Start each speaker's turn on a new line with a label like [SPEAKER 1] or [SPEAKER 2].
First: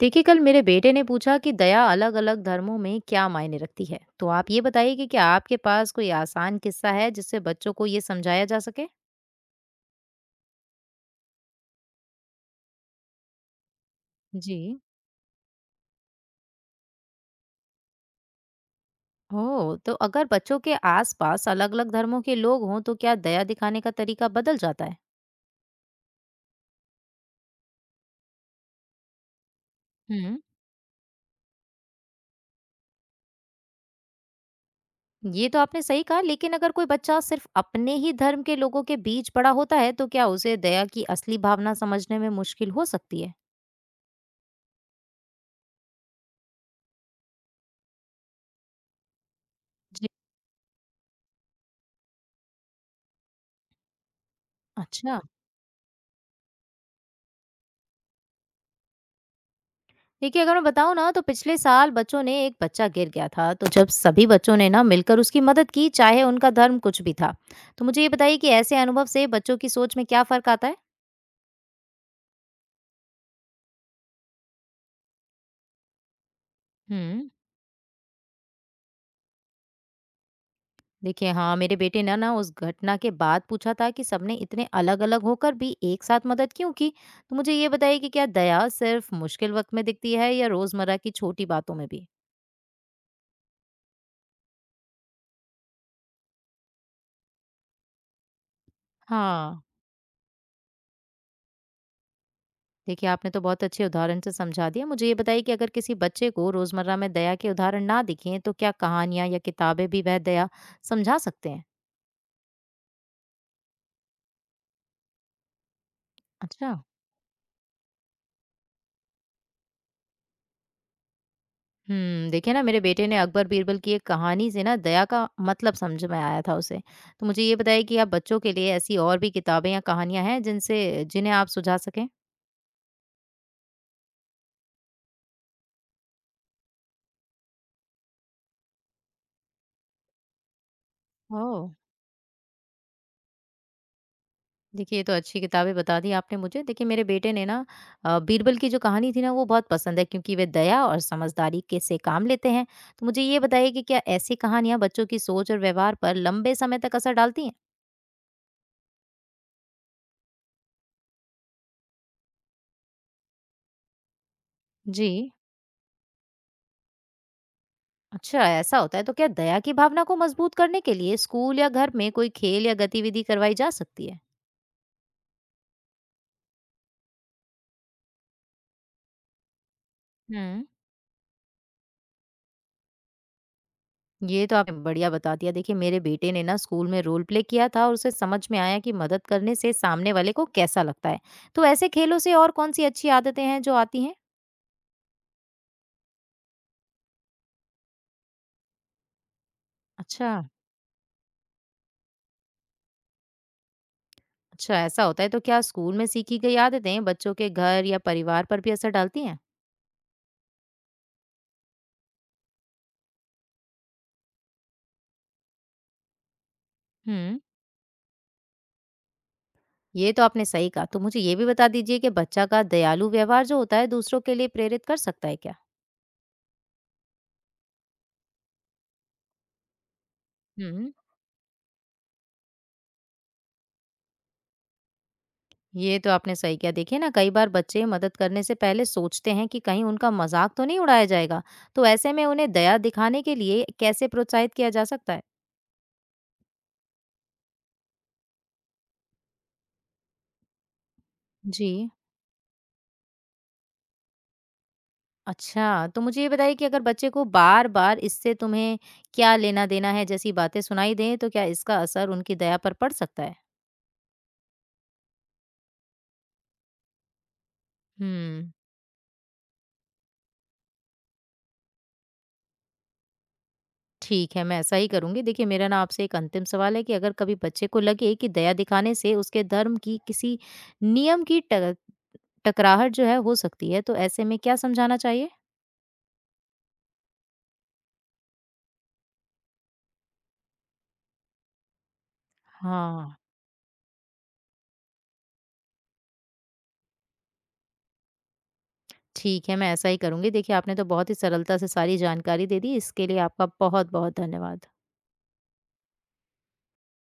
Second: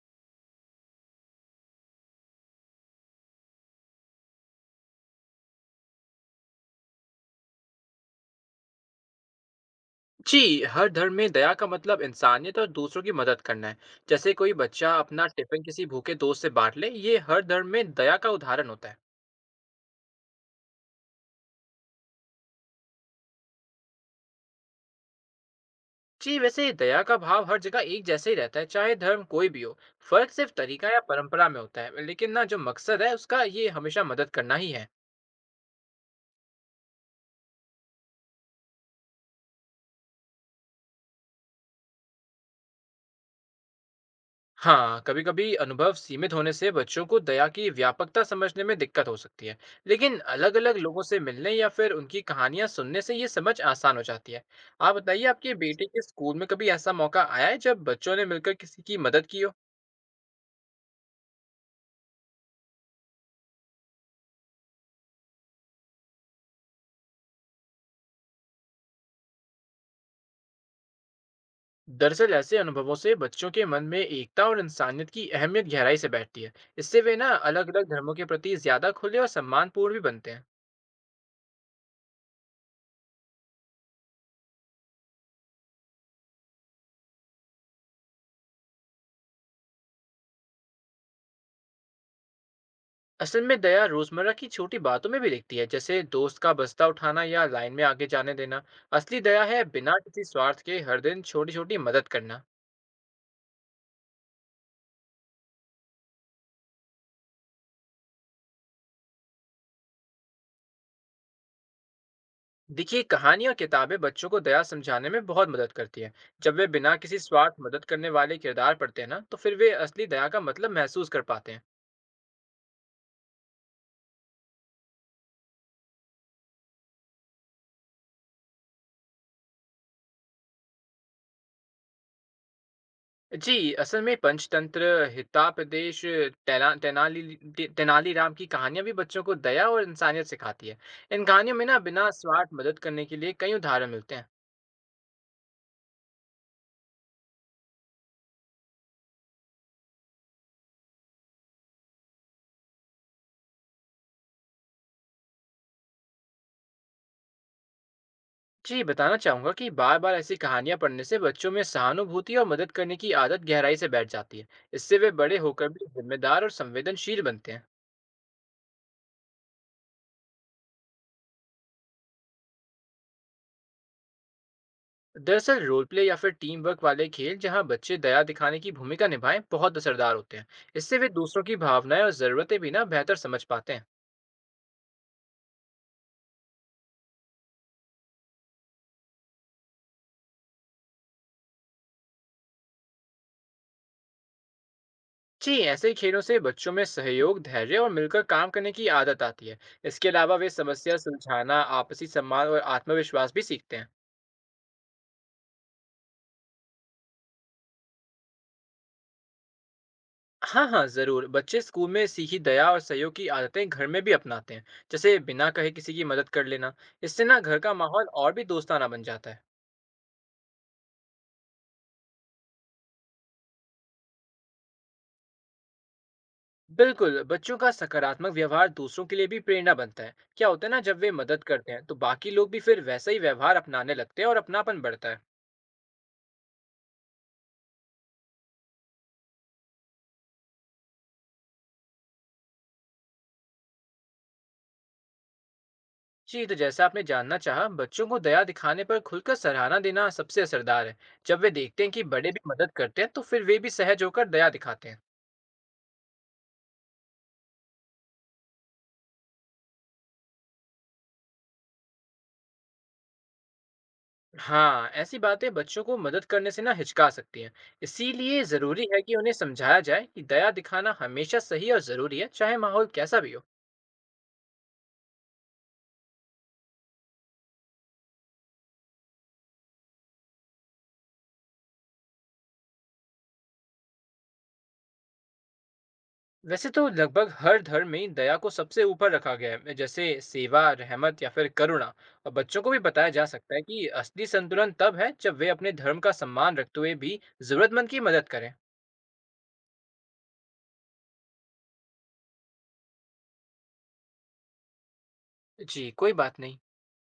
[SPEAKER 1] देखिए, कल मेरे बेटे ने पूछा कि दया अलग अलग धर्मों में क्या मायने रखती है। तो आप ये बताइए कि क्या आपके पास कोई आसान किस्सा है जिससे बच्चों को ये समझाया जा सके।
[SPEAKER 2] जी, हर धर्म में दया का मतलब इंसानियत और दूसरों की मदद करना है। जैसे कोई
[SPEAKER 1] जी।
[SPEAKER 2] बच्चा अपना टिफिन किसी भूखे दोस्त से बांट ले, ये हर धर्म में दया का उदाहरण होता है।
[SPEAKER 1] हो तो अगर बच्चों के आसपास अलग अलग धर्मों के लोग हों तो क्या दया दिखाने का तरीका बदल जाता है?
[SPEAKER 2] जी, वैसे दया का भाव हर जगह एक जैसे ही रहता है, चाहे धर्म कोई भी हो। फर्क
[SPEAKER 1] हम्म।
[SPEAKER 2] सिर्फ तरीका या परंपरा में होता है, लेकिन ना जो मकसद है उसका ये हमेशा मदद करना ही है।
[SPEAKER 1] ये तो आपने सही कहा, लेकिन अगर कोई बच्चा सिर्फ अपने ही धर्म के लोगों के बीच बड़ा होता है तो क्या उसे दया की असली भावना समझने में मुश्किल हो सकती है?
[SPEAKER 2] हाँ, कभी-कभी अनुभव सीमित होने से बच्चों को दया की व्यापकता समझने में दिक्कत हो सकती है।
[SPEAKER 1] जी।
[SPEAKER 2] लेकिन अलग-अलग लोगों से मिलने या फिर उनकी कहानियाँ सुनने से ये समझ आसान हो जाती है। आप
[SPEAKER 1] अच्छा,
[SPEAKER 2] बताइए, आपके बेटे के स्कूल में कभी ऐसा मौका आया है जब बच्चों ने मिलकर किसी की मदद की हो?
[SPEAKER 1] देखिए अगर मैं बताऊँ ना तो पिछले साल बच्चों ने, एक बच्चा गिर गया था तो जब सभी बच्चों ने ना मिलकर उसकी मदद की, चाहे उनका धर्म कुछ भी था। तो मुझे ये बताइए कि ऐसे अनुभव से बच्चों की सोच में क्या फर्क आता है?
[SPEAKER 2] दरअसल ऐसे अनुभवों से बच्चों के मन में एकता और इंसानियत की अहमियत गहराई से बैठती है। इससे वे ना
[SPEAKER 1] हम्म।
[SPEAKER 2] अलग-अलग धर्मों के प्रति ज़्यादा खुले और सम्मानपूर्ण भी बनते हैं।
[SPEAKER 1] देखिए हाँ, मेरे बेटे ने ना उस घटना के बाद पूछा था कि सबने इतने अलग अलग होकर भी एक साथ मदद क्यों की। तो मुझे ये बताइए कि क्या दया सिर्फ मुश्किल वक्त में दिखती है या रोजमर्रा की छोटी बातों में भी?
[SPEAKER 2] असल में दया रोजमर्रा की छोटी बातों में भी दिखती है, जैसे दोस्त का बस्ता उठाना या लाइन में आगे जाने देना। असली दया है
[SPEAKER 1] हाँ।
[SPEAKER 2] बिना किसी स्वार्थ के हर दिन छोटी छोटी मदद करना।
[SPEAKER 1] देखिए, आपने तो बहुत अच्छे उदाहरण से समझा दिया। मुझे ये बताइए कि अगर किसी बच्चे को रोजमर्रा में दया के उदाहरण ना दिखें तो क्या कहानियां या किताबें भी वह दया समझा सकते हैं?
[SPEAKER 2] देखिए, कहानी और किताबें बच्चों को दया समझाने में बहुत मदद करती है। जब वे
[SPEAKER 1] अच्छा।
[SPEAKER 2] बिना किसी स्वार्थ मदद करने वाले किरदार पढ़ते हैं ना, तो फिर वे असली दया का मतलब महसूस कर पाते हैं।
[SPEAKER 1] हम्म, देखिए ना, मेरे बेटे ने अकबर बीरबल की एक कहानी से ना दया का मतलब समझ में आया था उसे। तो मुझे ये बताइए कि आप बच्चों के लिए ऐसी और भी किताबें या कहानियां हैं जिनसे, जिन्हें आप सुझा सकें?
[SPEAKER 2] जी, असल में पंचतंत्र, हितापदेश तेना, तेनाली तेनाली राम की कहानियां भी बच्चों को दया और इंसानियत सिखाती है। इन
[SPEAKER 1] ओ।
[SPEAKER 2] कहानियों में ना बिना स्वार्थ मदद करने के लिए कई उदाहरण मिलते हैं।
[SPEAKER 1] देखिए, ये तो अच्छी किताबें बता दी आपने मुझे। देखिए, मेरे बेटे ने ना बीरबल की जो कहानी थी ना, वो बहुत पसंद है क्योंकि वे दया और समझदारी के से काम लेते हैं। तो मुझे ये बताइए कि क्या ऐसी कहानियाँ बच्चों की सोच और व्यवहार पर लंबे समय तक असर डालती हैं?
[SPEAKER 2] जी, बताना चाहूँगा कि बार बार ऐसी कहानियाँ पढ़ने से बच्चों में सहानुभूति और मदद करने की आदत गहराई से बैठ जाती है। इससे
[SPEAKER 1] जी।
[SPEAKER 2] वे बड़े होकर भी जिम्मेदार और संवेदनशील बनते हैं।
[SPEAKER 1] अच्छा, ऐसा होता है। तो क्या दया की भावना को मजबूत करने के लिए स्कूल या घर में कोई खेल या गतिविधि करवाई जा सकती है?
[SPEAKER 2] दरअसल रोल प्ले या फिर टीम वर्क वाले खेल, जहाँ बच्चे दया दिखाने की भूमिका निभाएं, बहुत असरदार होते हैं।
[SPEAKER 1] हम्म।
[SPEAKER 2] इससे वे दूसरों की भावनाएं और ज़रूरतें भी ना बेहतर समझ पाते हैं।
[SPEAKER 1] ये तो आपने बढ़िया बता दिया। देखिए, मेरे बेटे ने ना स्कूल में रोल प्ले किया था और उसे समझ में आया कि मदद करने से सामने वाले को कैसा लगता है। तो ऐसे खेलों से और कौन सी अच्छी आदतें हैं जो आती हैं?
[SPEAKER 2] जी, ऐसे ही खेलों से बच्चों में सहयोग, धैर्य और मिलकर काम करने की आदत आती है। इसके
[SPEAKER 1] अच्छा,
[SPEAKER 2] अलावा वे समस्या सुलझाना, आपसी सम्मान और आत्मविश्वास भी सीखते हैं।
[SPEAKER 1] अच्छा, ऐसा होता है। तो क्या स्कूल में सीखी गई आदतें बच्चों के घर या परिवार पर भी असर डालती हैं?
[SPEAKER 2] हाँ, हाँ, ज़रूर। बच्चे स्कूल में सीखी दया और सहयोग की आदतें घर में भी अपनाते हैं, जैसे बिना कहे किसी की मदद कर लेना। इससे
[SPEAKER 1] हम्म,
[SPEAKER 2] ना घर का माहौल और भी दोस्ताना बन जाता है।
[SPEAKER 1] ये तो आपने सही कहा। तो मुझे ये भी बता दीजिए कि बच्चा का दयालु व्यवहार जो होता है दूसरों के लिए प्रेरित कर सकता है क्या?
[SPEAKER 2] बिल्कुल, बच्चों का सकारात्मक व्यवहार दूसरों के लिए भी प्रेरणा बनता है। क्या होता है ना,
[SPEAKER 1] हम्म।
[SPEAKER 2] जब वे मदद करते हैं, तो बाकी लोग भी फिर वैसा ही व्यवहार अपनाने लगते हैं और अपनापन बढ़ता है।
[SPEAKER 1] ये तो आपने सही किया। देखिए ना, कई बार बच्चे मदद करने से पहले सोचते हैं कि कहीं उनका मजाक तो नहीं उड़ाया जाएगा। तो ऐसे में उन्हें दया दिखाने के लिए कैसे प्रोत्साहित किया जा सकता है?
[SPEAKER 2] जी, तो जैसा आपने जानना चाहा, बच्चों को दया दिखाने पर खुलकर सराहना देना सबसे असरदार है। जब वे देखते
[SPEAKER 1] जी।
[SPEAKER 2] हैं कि बड़े भी मदद करते हैं, तो फिर वे भी सहज होकर दया दिखाते हैं।
[SPEAKER 1] अच्छा, तो मुझे ये बताइए कि अगर बच्चे को बार बार, इससे तुम्हें क्या लेना देना है, जैसी बातें सुनाई दें तो क्या इसका असर उनकी दया पर पड़ सकता है?
[SPEAKER 2] हाँ, ऐसी बातें बच्चों को मदद करने से ना हिचका सकती हैं। इसीलिए
[SPEAKER 1] हम्म।
[SPEAKER 2] जरूरी है कि उन्हें समझाया जाए कि दया दिखाना हमेशा सही और जरूरी है, चाहे माहौल कैसा भी हो।
[SPEAKER 1] ठीक है, मैं ऐसा ही करूंगी। देखिए, मेरा ना आपसे एक अंतिम सवाल है कि अगर कभी बच्चे को लगे कि दया दिखाने से उसके धर्म की किसी नियम की टकराहट जो है हो सकती है, तो ऐसे में क्या समझाना चाहिए?
[SPEAKER 2] वैसे तो लगभग हर धर्म में दया को सबसे ऊपर रखा गया है, जैसे सेवा, रहमत या फिर करुणा। और बच्चों को भी बताया
[SPEAKER 1] हाँ,
[SPEAKER 2] जा सकता है कि असली संतुलन तब है जब वे अपने धर्म का सम्मान रखते हुए भी जरूरतमंद की मदद करें।
[SPEAKER 1] ठीक है, मैं ऐसा ही करूँगी। देखिए, आपने तो बहुत ही सरलता से सारी जानकारी दे दी, इसके लिए आपका बहुत-बहुत धन्यवाद।
[SPEAKER 2] जी, कोई बात नहीं।